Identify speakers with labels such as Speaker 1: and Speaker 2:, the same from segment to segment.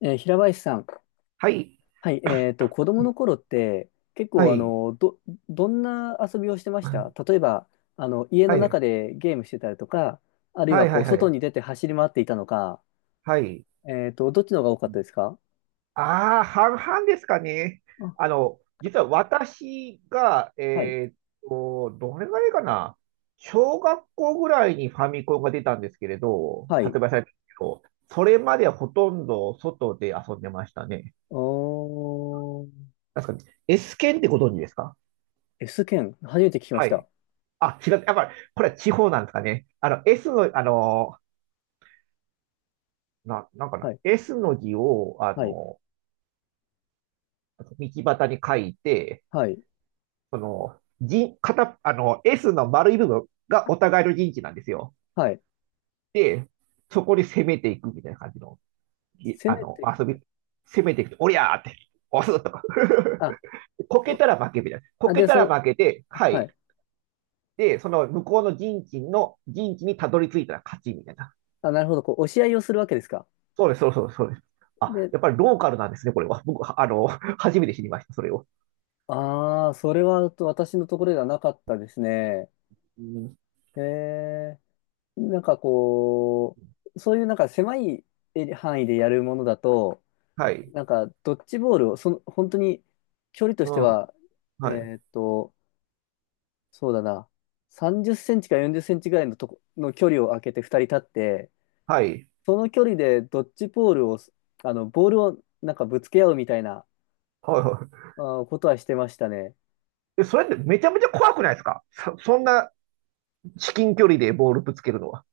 Speaker 1: 平林さん、
Speaker 2: はい。
Speaker 1: はい、子供の頃って結
Speaker 2: は
Speaker 1: 構
Speaker 2: い。
Speaker 1: どんな遊びをしてました？例えば、あの、家の
Speaker 2: はい。
Speaker 1: 中でゲームしてたりとか、あるい
Speaker 2: は
Speaker 1: は
Speaker 2: い
Speaker 1: こ
Speaker 2: は
Speaker 1: う、
Speaker 2: いは
Speaker 1: 外
Speaker 2: い。
Speaker 1: に出て走り回っていたのか、
Speaker 2: はい。
Speaker 1: えっと、どっちの方が多かったですか？
Speaker 2: ああ、半々ですかね。
Speaker 1: あ、
Speaker 2: あの、実は私が、
Speaker 1: はい、
Speaker 2: どれぐらいかな。小学校ぐらいにファミコンが出たんですけれど、
Speaker 1: はい。
Speaker 2: 発売されたんですけど、それまではほとんど外で遊んでましたね。
Speaker 1: おー、
Speaker 2: 確かに。S 剣ってご存知ですか？
Speaker 1: S 剣、初めて聞きまし
Speaker 2: はい。
Speaker 1: た。
Speaker 2: あ、違う。やっぱり、これは地方なんですかね。S の、なんか
Speaker 1: は
Speaker 2: な。
Speaker 1: い、
Speaker 2: S の字を、
Speaker 1: はい、
Speaker 2: 道端に書いて、
Speaker 1: はい、
Speaker 2: その、人、片、あの、S の丸い部分がお互いの陣地なんですよ。
Speaker 1: はい。
Speaker 2: で、そこに攻めていくみたいな感じの、
Speaker 1: 攻
Speaker 2: あ
Speaker 1: め
Speaker 2: の、
Speaker 1: ていくっ
Speaker 2: 遊
Speaker 1: て、
Speaker 2: び、攻めていくと、おりゃーって、押すとか。
Speaker 1: あ、
Speaker 2: こけ
Speaker 1: お、
Speaker 2: たら負けみたいな。こ
Speaker 1: あ、
Speaker 2: け
Speaker 1: で、
Speaker 2: た
Speaker 1: そ
Speaker 2: ら
Speaker 1: の、
Speaker 2: 負けて、は
Speaker 1: は
Speaker 2: い。
Speaker 1: い。
Speaker 2: で、その向こうの陣地の、陣地にたどり着いたら勝ちみたいな。
Speaker 1: あ、なるほど、こう、押し合いをするわけですか。
Speaker 2: そうです、そうです、そうです。あ、
Speaker 1: で、
Speaker 2: やっぱりローカルなんですね、これは。僕、あの、初めて知りました、それを。
Speaker 1: ああ、それはと私のところではなかったですね。
Speaker 2: うん。
Speaker 1: へえ。なんかこそういうなんか狭いエリ範囲でやるものだと、
Speaker 2: はい。
Speaker 1: なんかドッジボールを、その、本当に距離と
Speaker 2: う
Speaker 1: して
Speaker 2: ん。
Speaker 1: は、え
Speaker 2: はい。
Speaker 1: ーっと、そうだな、30センチか40センチぐらいのとこ、の距離を空けて2人立って、
Speaker 2: はい。
Speaker 1: その距離でドッジボールを、あの、ボールをなんかぶつけ合うみたいな、
Speaker 2: はい、はい。
Speaker 1: あーことはしてましたね。
Speaker 2: えそれってめちゃめちゃ怖くないですか？そんな至近距離でボールぶつけるのは。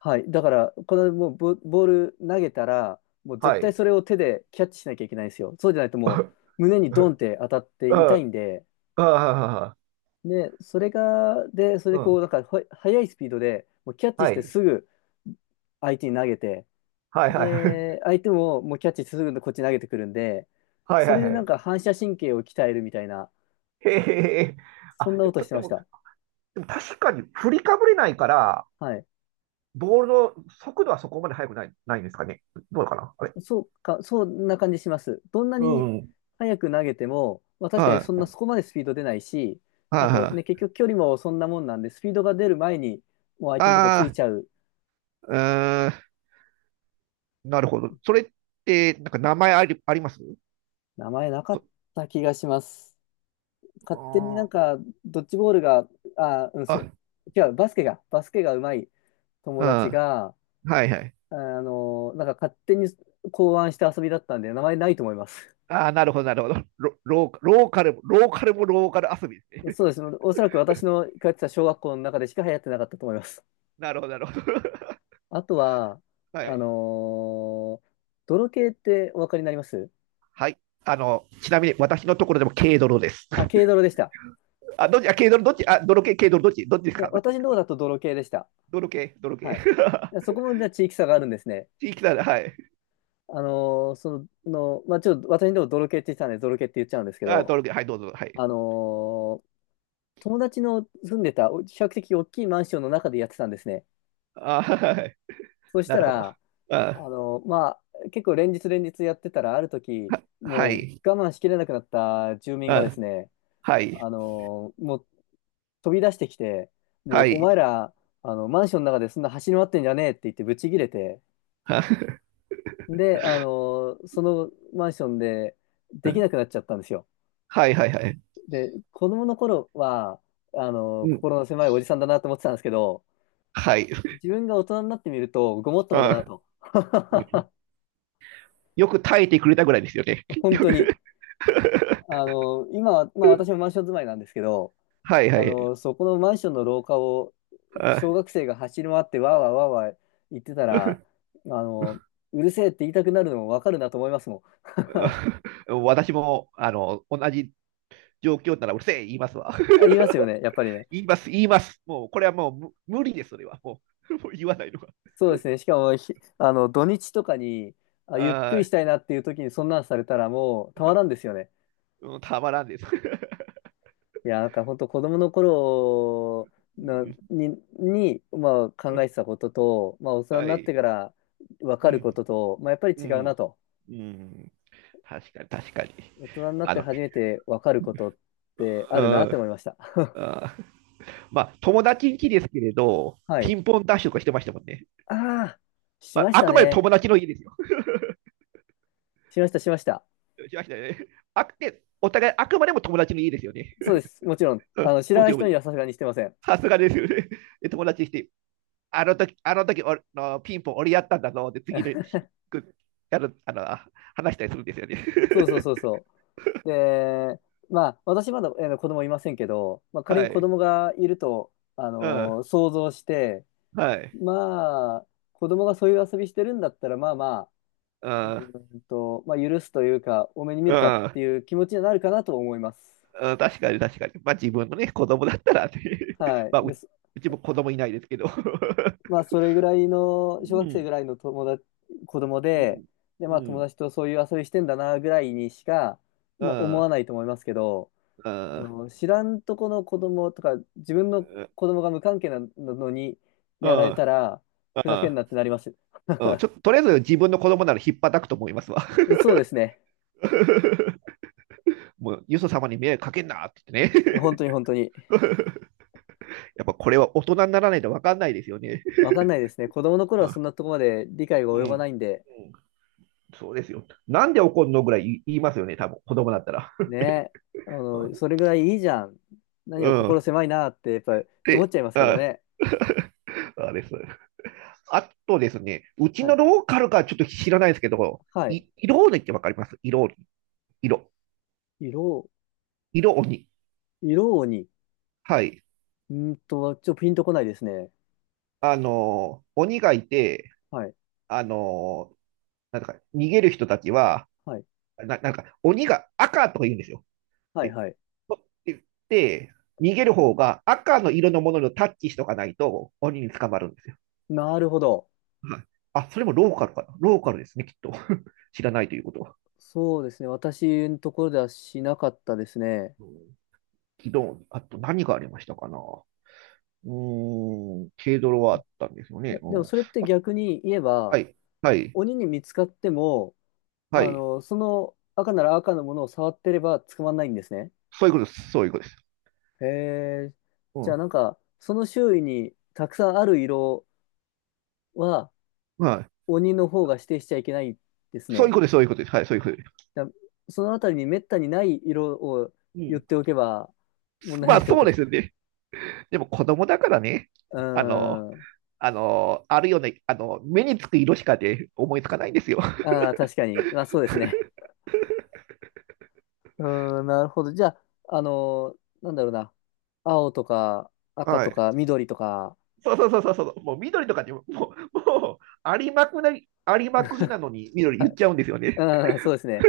Speaker 1: はい。だから、このもうボ、ボール投げたら、もう絶
Speaker 2: は
Speaker 1: 対
Speaker 2: い。
Speaker 1: それを手でキャッチしなきゃいけないんですよ。そうじゃないともう胸 に
Speaker 2: う
Speaker 1: ドンっ
Speaker 2: ん。
Speaker 1: て当たって痛いんで、
Speaker 2: ああ、
Speaker 1: で、それが、で、それ
Speaker 2: う
Speaker 1: でこう、
Speaker 2: ん。
Speaker 1: なんか、ほ速いスピードで、もうキャッチし
Speaker 2: は
Speaker 1: て
Speaker 2: い。
Speaker 1: すぐ相手に投げて、
Speaker 2: はいはい。
Speaker 1: で、相手ももうキャッチしてすぐこっちに投げてくるんで、
Speaker 2: はい。
Speaker 1: そ
Speaker 2: は
Speaker 1: れ
Speaker 2: いは
Speaker 1: で
Speaker 2: いは
Speaker 1: なん
Speaker 2: い。
Speaker 1: か反射神経を鍛えるみたいな、
Speaker 2: へえへえ。へえ。
Speaker 1: そん
Speaker 2: あ、
Speaker 1: な
Speaker 2: で
Speaker 1: こ
Speaker 2: も、
Speaker 1: として
Speaker 2: で
Speaker 1: まし
Speaker 2: も、
Speaker 1: た。
Speaker 2: でも確かに振りかぶれないから、
Speaker 1: はい。
Speaker 2: ボールの速度はそこまで速くない、ないんですかね。どうかなあれ。
Speaker 1: そうか、そんな感じします。どんな
Speaker 2: う
Speaker 1: に
Speaker 2: ん。
Speaker 1: 早く投げても、まあ、確かに
Speaker 2: は
Speaker 1: そんな
Speaker 2: い。
Speaker 1: そこまでスピード出ないし、
Speaker 2: は
Speaker 1: あ
Speaker 2: い
Speaker 1: とね、
Speaker 2: はい。
Speaker 1: 結局距離もそんなもんなんで、スピードが出る前にもう相手のとこ
Speaker 2: あ
Speaker 1: つい
Speaker 2: あ、
Speaker 1: ちゃう。
Speaker 2: うーん。なるほど。それって、なんか名前あり、あります
Speaker 1: 名前なか
Speaker 2: と？
Speaker 1: った気がします。
Speaker 2: あ
Speaker 1: 勝手になん
Speaker 2: ー、
Speaker 1: か、ドッジボールが、あ、うん、そう、
Speaker 2: あ、
Speaker 1: 違う、バスケがうまい
Speaker 2: う
Speaker 1: 友
Speaker 2: ん。
Speaker 1: 達
Speaker 2: は
Speaker 1: が、
Speaker 2: いはい。
Speaker 1: あの、なんか勝手に考案した遊びだったんで、名前ないと思います。
Speaker 2: ああ、なるほど、なるほど。ローカル遊びですね。
Speaker 1: そうです。おそらく私の通ってた小学校の中でしか流行ってなかったと思います。
Speaker 2: なるほど、なるほど。
Speaker 1: あとは、
Speaker 2: は
Speaker 1: あ
Speaker 2: い。
Speaker 1: のー泥系ってお分かりになります？
Speaker 2: はい。あの、ちなみに私のところでも軽泥です。
Speaker 1: あ、軽 泥でした。
Speaker 2: あ、どっち、あ、軽泥、どっち、あ、泥系、軽泥、どっち、どっちです
Speaker 1: いや、
Speaker 2: か、どっちで
Speaker 1: 私
Speaker 2: す
Speaker 1: のとこ
Speaker 2: か。
Speaker 1: だと泥系でした。
Speaker 2: 泥系、泥系。
Speaker 1: はい。いや そこもじゃあ地域差があるんですね。
Speaker 2: 地域なら、はい。
Speaker 1: あのーその、まあ、ちょっと私のとこ泥系って言ってたんで、泥系って言っちゃうんですけ
Speaker 2: あ、
Speaker 1: ど、
Speaker 2: 泥系、はい、どうぞ、はい。
Speaker 1: あのー友達の住んでた、お比較的大きいマンションの中でやってたんですね。
Speaker 2: あ、はい。
Speaker 1: そし
Speaker 2: な
Speaker 1: た
Speaker 2: るほど。
Speaker 1: ら、
Speaker 2: あ、
Speaker 1: まあ、結構連日やってたら、ある時、
Speaker 2: は
Speaker 1: もう
Speaker 2: い。
Speaker 1: 我慢しきれなくなった住民がで
Speaker 2: あ、
Speaker 1: すね、
Speaker 2: はい。
Speaker 1: もう飛び出してきて、も
Speaker 2: は
Speaker 1: うお前
Speaker 2: い。
Speaker 1: ら、あの、マンションの中でそんな走り回ってんじゃねえって言ってブチ切れて、
Speaker 2: あ、
Speaker 1: で、あの、そのマンションでできなくなっちゃったんですよ。
Speaker 2: はい、はい、はい。
Speaker 1: で、子供の頃は、あの、
Speaker 2: うん。
Speaker 1: 心の狭いおじさんだなと思ってたんですけど、
Speaker 2: はい。
Speaker 1: 自分が大人になってみると、ごもっともだな
Speaker 2: あ、
Speaker 1: と。
Speaker 2: よく耐えてくれたぐらいですよね。
Speaker 1: 本当に。あ の、今は、まあ私もマンション住まいなんですけど、
Speaker 2: はい、は
Speaker 1: あ
Speaker 2: い。
Speaker 1: の、そこのマンションの廊下を
Speaker 2: あ、
Speaker 1: 小学生が走り回ってわーわーわーわー言ってたら、あの、うるせえって言いたくなるのもわかるなと思いますもん。
Speaker 2: うん、私も、あの、同じ状況ならうるせえ言いますわ。
Speaker 1: あ、言いますよね、やっぱりね。
Speaker 2: 言います、言います。もう、これはもう無理です、それは。もう言わないのが。
Speaker 1: そうですね。しかも、ひあの、土日とかに、あ、ゆっくり
Speaker 2: あ
Speaker 1: したいなっていう時にそんなんされたらもうたまらんですよね。
Speaker 2: ー、うん、たまらんです。
Speaker 1: いや、なんか本当子供の頃
Speaker 2: う
Speaker 1: な
Speaker 2: ん。
Speaker 1: に、まあ考えてたことと、まあ大人に
Speaker 2: は
Speaker 1: なって
Speaker 2: い。
Speaker 1: からわ
Speaker 2: う
Speaker 1: かるこ
Speaker 2: ん、
Speaker 1: とと、まあやっぱり
Speaker 2: う
Speaker 1: 違うな
Speaker 2: ん、
Speaker 1: と。
Speaker 2: うん。確かに、確かに。
Speaker 1: 大人になっ
Speaker 2: あ
Speaker 1: て
Speaker 2: の、
Speaker 1: 初めて分かることってあ
Speaker 2: う
Speaker 1: るなって思い
Speaker 2: ん、
Speaker 1: ました。
Speaker 2: あー、まあ、友達ん家ですけれど、
Speaker 1: は
Speaker 2: ピ
Speaker 1: い。
Speaker 2: ンポンダッシュとかしてましたもんね。
Speaker 1: ああ、し
Speaker 2: まあ、
Speaker 1: まし
Speaker 2: あ
Speaker 1: た
Speaker 2: くまで
Speaker 1: ね。
Speaker 2: 友達の家ですよ。
Speaker 1: しました、しました。
Speaker 2: しましたよね。あくて、お互いあくまでも友達の家ですよね。
Speaker 1: そうです。もちろん、
Speaker 2: う
Speaker 1: あ
Speaker 2: ん、
Speaker 1: の、知ら
Speaker 2: も
Speaker 1: な
Speaker 2: ち
Speaker 1: い
Speaker 2: ろん、も
Speaker 1: 人
Speaker 2: ち
Speaker 1: に
Speaker 2: ろん。
Speaker 1: はさすがにしてません。
Speaker 2: さすがですよね。で、友達にして、あの時俺のピンポン俺やったんだぞって次の 日くやるあのあ話したりするんですよね。
Speaker 1: そうそうそうそう。で、まあ、私まだ、子供いませんけど、まあ、仮
Speaker 2: は
Speaker 1: に子
Speaker 2: い。
Speaker 1: 供がいると、
Speaker 2: うん。
Speaker 1: 想像して、
Speaker 2: はい。
Speaker 1: まあ、子供がそういう遊びしてるんだったら、まあまあ、
Speaker 2: うん。う
Speaker 1: まあ、許すというか、多めに見るかっ
Speaker 2: ん。
Speaker 1: ていう気持ちになるかなと思います。
Speaker 2: うん、確かに確かに。まあ自分のね、子供だったらね、
Speaker 1: は
Speaker 2: まあ
Speaker 1: い。
Speaker 2: う、
Speaker 1: で、
Speaker 2: うちも子供いないですけど。
Speaker 1: まあ、それぐらいの、小
Speaker 2: う
Speaker 1: 学生
Speaker 2: ん。
Speaker 1: ぐらいの友達、子供
Speaker 2: う
Speaker 1: で、
Speaker 2: ん。
Speaker 1: で、ま
Speaker 2: う
Speaker 1: あ、友
Speaker 2: ん。
Speaker 1: 達とそういう遊びしてんだな、ぐらいにしか、
Speaker 2: う
Speaker 1: まあ、思わ
Speaker 2: ん。
Speaker 1: ないと思いますけど、
Speaker 2: う
Speaker 1: あ
Speaker 2: ん。
Speaker 1: の、知らんとこの子供とか、自分の子供が無関係なのに
Speaker 2: う
Speaker 1: やられた
Speaker 2: ん。
Speaker 1: ら、ふざけんなってなります。
Speaker 2: うん。ちょっと、とりあえず自分の子供なら引っ叩くと思いますわ。
Speaker 1: そうですね。
Speaker 2: もう、よそ様に迷惑かけんなって言ってね。
Speaker 1: 本当に本当に。
Speaker 2: やっぱこれは大人にならないと分かんないですよね。
Speaker 1: わかんないですね。子供の 頃はそ
Speaker 2: あ、
Speaker 1: んなとこまで理解が
Speaker 2: う
Speaker 1: 及
Speaker 2: ん。う
Speaker 1: ばな
Speaker 2: ん、
Speaker 1: いんで、
Speaker 2: そうですよ。なんで怒んのぐらい言いますよね、多分子供だったら。
Speaker 1: ね、あの、それぐらいいいじゃん。何
Speaker 2: う
Speaker 1: を心
Speaker 2: ん。
Speaker 1: 狭いなって、やっぱり思っ
Speaker 2: で、
Speaker 1: ちゃいますけどね。
Speaker 2: あです。あとですね、うち
Speaker 1: は
Speaker 2: の
Speaker 1: い。
Speaker 2: ローカルかちょっと知らないですけど、
Speaker 1: はい。
Speaker 2: 色鬼って分かります？色鬼。色。
Speaker 1: 色、
Speaker 2: 色鬼。
Speaker 1: 色に、
Speaker 2: はい。
Speaker 1: んーんとは、ちょっとピンとこないですね。
Speaker 2: あの鬼がいて、
Speaker 1: はい。
Speaker 2: あの、なんか、逃げる人たちは、
Speaker 1: はい。
Speaker 2: なんか、鬼が赤とか言うんですよ。
Speaker 1: はい、
Speaker 2: で、
Speaker 1: はい。
Speaker 2: 取ってって、逃げる方が赤の色のものにタッチしとかないと鬼に捕まるんですよ。
Speaker 1: なるほど。
Speaker 2: はい。あ、それもローカルかな。ローカルですね、きっと。知らないということは。
Speaker 1: そうですね。私のところではしなかったですね。
Speaker 2: うん。昨日、あと何がありましたかな。うーん、軽泥はあったんですよ
Speaker 1: え、
Speaker 2: ね。う
Speaker 1: でも
Speaker 2: ん。あ、
Speaker 1: それって逆に言え
Speaker 2: は
Speaker 1: ば、
Speaker 2: い、はい、
Speaker 1: 鬼に見つかっても、
Speaker 2: は
Speaker 1: あ
Speaker 2: い。
Speaker 1: の、その赤なら赤のものを触ってれば捕まらないんですね。
Speaker 2: そういうことです。そういうことです。
Speaker 1: へえ。
Speaker 2: う
Speaker 1: じゃあなん
Speaker 2: ん。
Speaker 1: か、その周囲にたくさんある色は、
Speaker 2: はい。
Speaker 1: 鬼の方が指定しちゃいけないです
Speaker 2: そういう
Speaker 1: ね。
Speaker 2: ことです。そういうことです。はい、そういうことです。
Speaker 1: だそのあたりにめったにない色を
Speaker 2: う
Speaker 1: 言っ
Speaker 2: ん。
Speaker 1: ておけば問題な
Speaker 2: ま
Speaker 1: いっ
Speaker 2: あ、
Speaker 1: てこ
Speaker 2: そう
Speaker 1: と。
Speaker 2: ですよね。でも子供だからね、
Speaker 1: うー
Speaker 2: あの、
Speaker 1: ん。
Speaker 2: あの、あるよね、あの、目につく色しかで思いつかないんですよ。
Speaker 1: ああ、確かに。まあ、そうですね。うーん、なるほど。じゃあ、あのなんだろうな。青とか赤
Speaker 2: は
Speaker 1: と
Speaker 2: い。
Speaker 1: か緑とか。
Speaker 2: そうそうそうそうそう、もう緑とかにも、もう、もうありまくり、ありまくりな のに緑言
Speaker 1: あ
Speaker 2: っちゃうんですよね。
Speaker 1: うん、そうですね。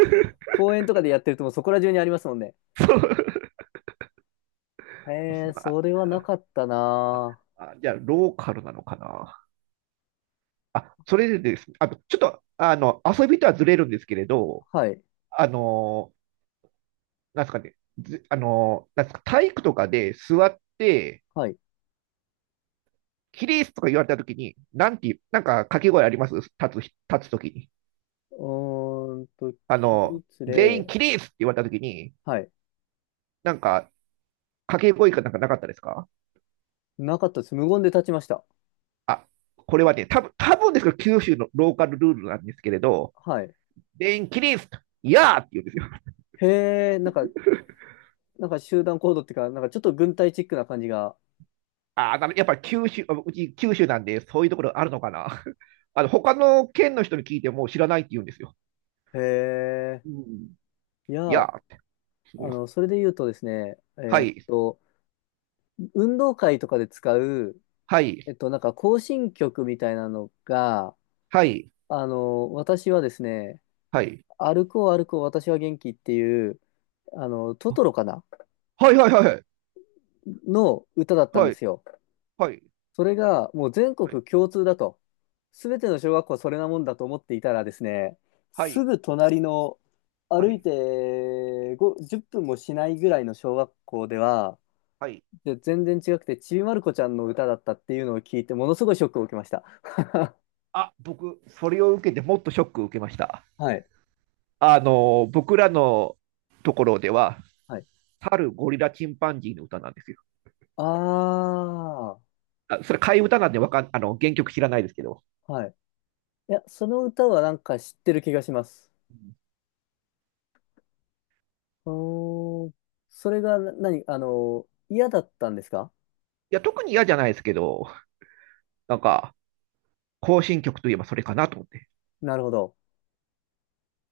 Speaker 1: 公園とかでやってるともうそこら中にありますもんね。
Speaker 2: そう。
Speaker 1: へえ、そ
Speaker 2: あ
Speaker 1: れはなかったな。
Speaker 2: あ、じゃあ、ローカルなのかな。あ、それでですね、あと、ちょっと、あの、遊びとはずれるんですけれど、
Speaker 1: はい。
Speaker 2: あの、なんですかね、ずあの、なんですか、体育とかで座って、
Speaker 1: はい。
Speaker 2: キリースとか言われたときに、なんていう、なんか掛け声あります？立つときに。
Speaker 1: うーんと、
Speaker 2: あ
Speaker 1: 起
Speaker 2: の、
Speaker 1: 立
Speaker 2: 全員
Speaker 1: 例。
Speaker 2: 起立って言われたときに、
Speaker 1: はい。
Speaker 2: なんか、掛け声かなんかなかったですか？
Speaker 1: なかったです。無言で立ちました。
Speaker 2: あ、これはね、多分ですけど、九州のローカルルールなんですけれど、
Speaker 1: はい。
Speaker 2: 全員起立いやーって言うんですよ。
Speaker 1: へえ、なんか、なんか集団行動っていうか、なんかちょっと軍隊チックな感じが。
Speaker 2: ああ、やっぱり九州、あ、うち九州なんで、そういうところあるのかな。あの、他の県の人に聞いても知らないって言うんですよ。
Speaker 1: へ
Speaker 2: う
Speaker 1: え。
Speaker 2: ん。
Speaker 1: い
Speaker 2: い
Speaker 1: や、
Speaker 2: や
Speaker 1: あ
Speaker 2: ーって。うん。
Speaker 1: の、それで言うとですね、
Speaker 2: はい、
Speaker 1: 運動会とかで使う、
Speaker 2: は
Speaker 1: え
Speaker 2: い、
Speaker 1: っと、なんか行進曲みたいなのが、
Speaker 2: はい、
Speaker 1: あの、私はですね、
Speaker 2: はい。
Speaker 1: 歩こう歩こう私は元気っていう、あの、ト
Speaker 2: あ、
Speaker 1: トロかな
Speaker 2: はい、はい、はい、
Speaker 1: の歌だったん
Speaker 2: は
Speaker 1: で
Speaker 2: い、
Speaker 1: すよ。
Speaker 2: はい、
Speaker 1: それがもう全
Speaker 2: はい、
Speaker 1: 国共通だと。すべての小学校はそれなもんだと思っていたらですね、
Speaker 2: は
Speaker 1: す
Speaker 2: い、
Speaker 1: ぐ隣の
Speaker 2: は
Speaker 1: 歩い
Speaker 2: い。
Speaker 1: てご10分もしないぐらいの小学校では、
Speaker 2: はい。
Speaker 1: で全然違くて、ちびまる子ちゃんの歌だったっていうのを聞いて、ものすごいショックを受けました。
Speaker 2: あ、僕、それを受けてもっとショックを受けました。
Speaker 1: はい。
Speaker 2: あの、僕らのところでは、
Speaker 1: はい。
Speaker 2: 猿、ゴリラ、チンパンジーの歌なんですよ。
Speaker 1: ああ、は
Speaker 2: あ、それ替え歌なんでわかん、あの、原曲知らないですけど。
Speaker 1: い。いや、その歌はなんか知ってる気がします。うーん。それがな何、あの、嫌だったんですか？
Speaker 2: いや、特に嫌じゃないですけど、なんか、行進曲といえばそれかなと思って。
Speaker 1: なるほど。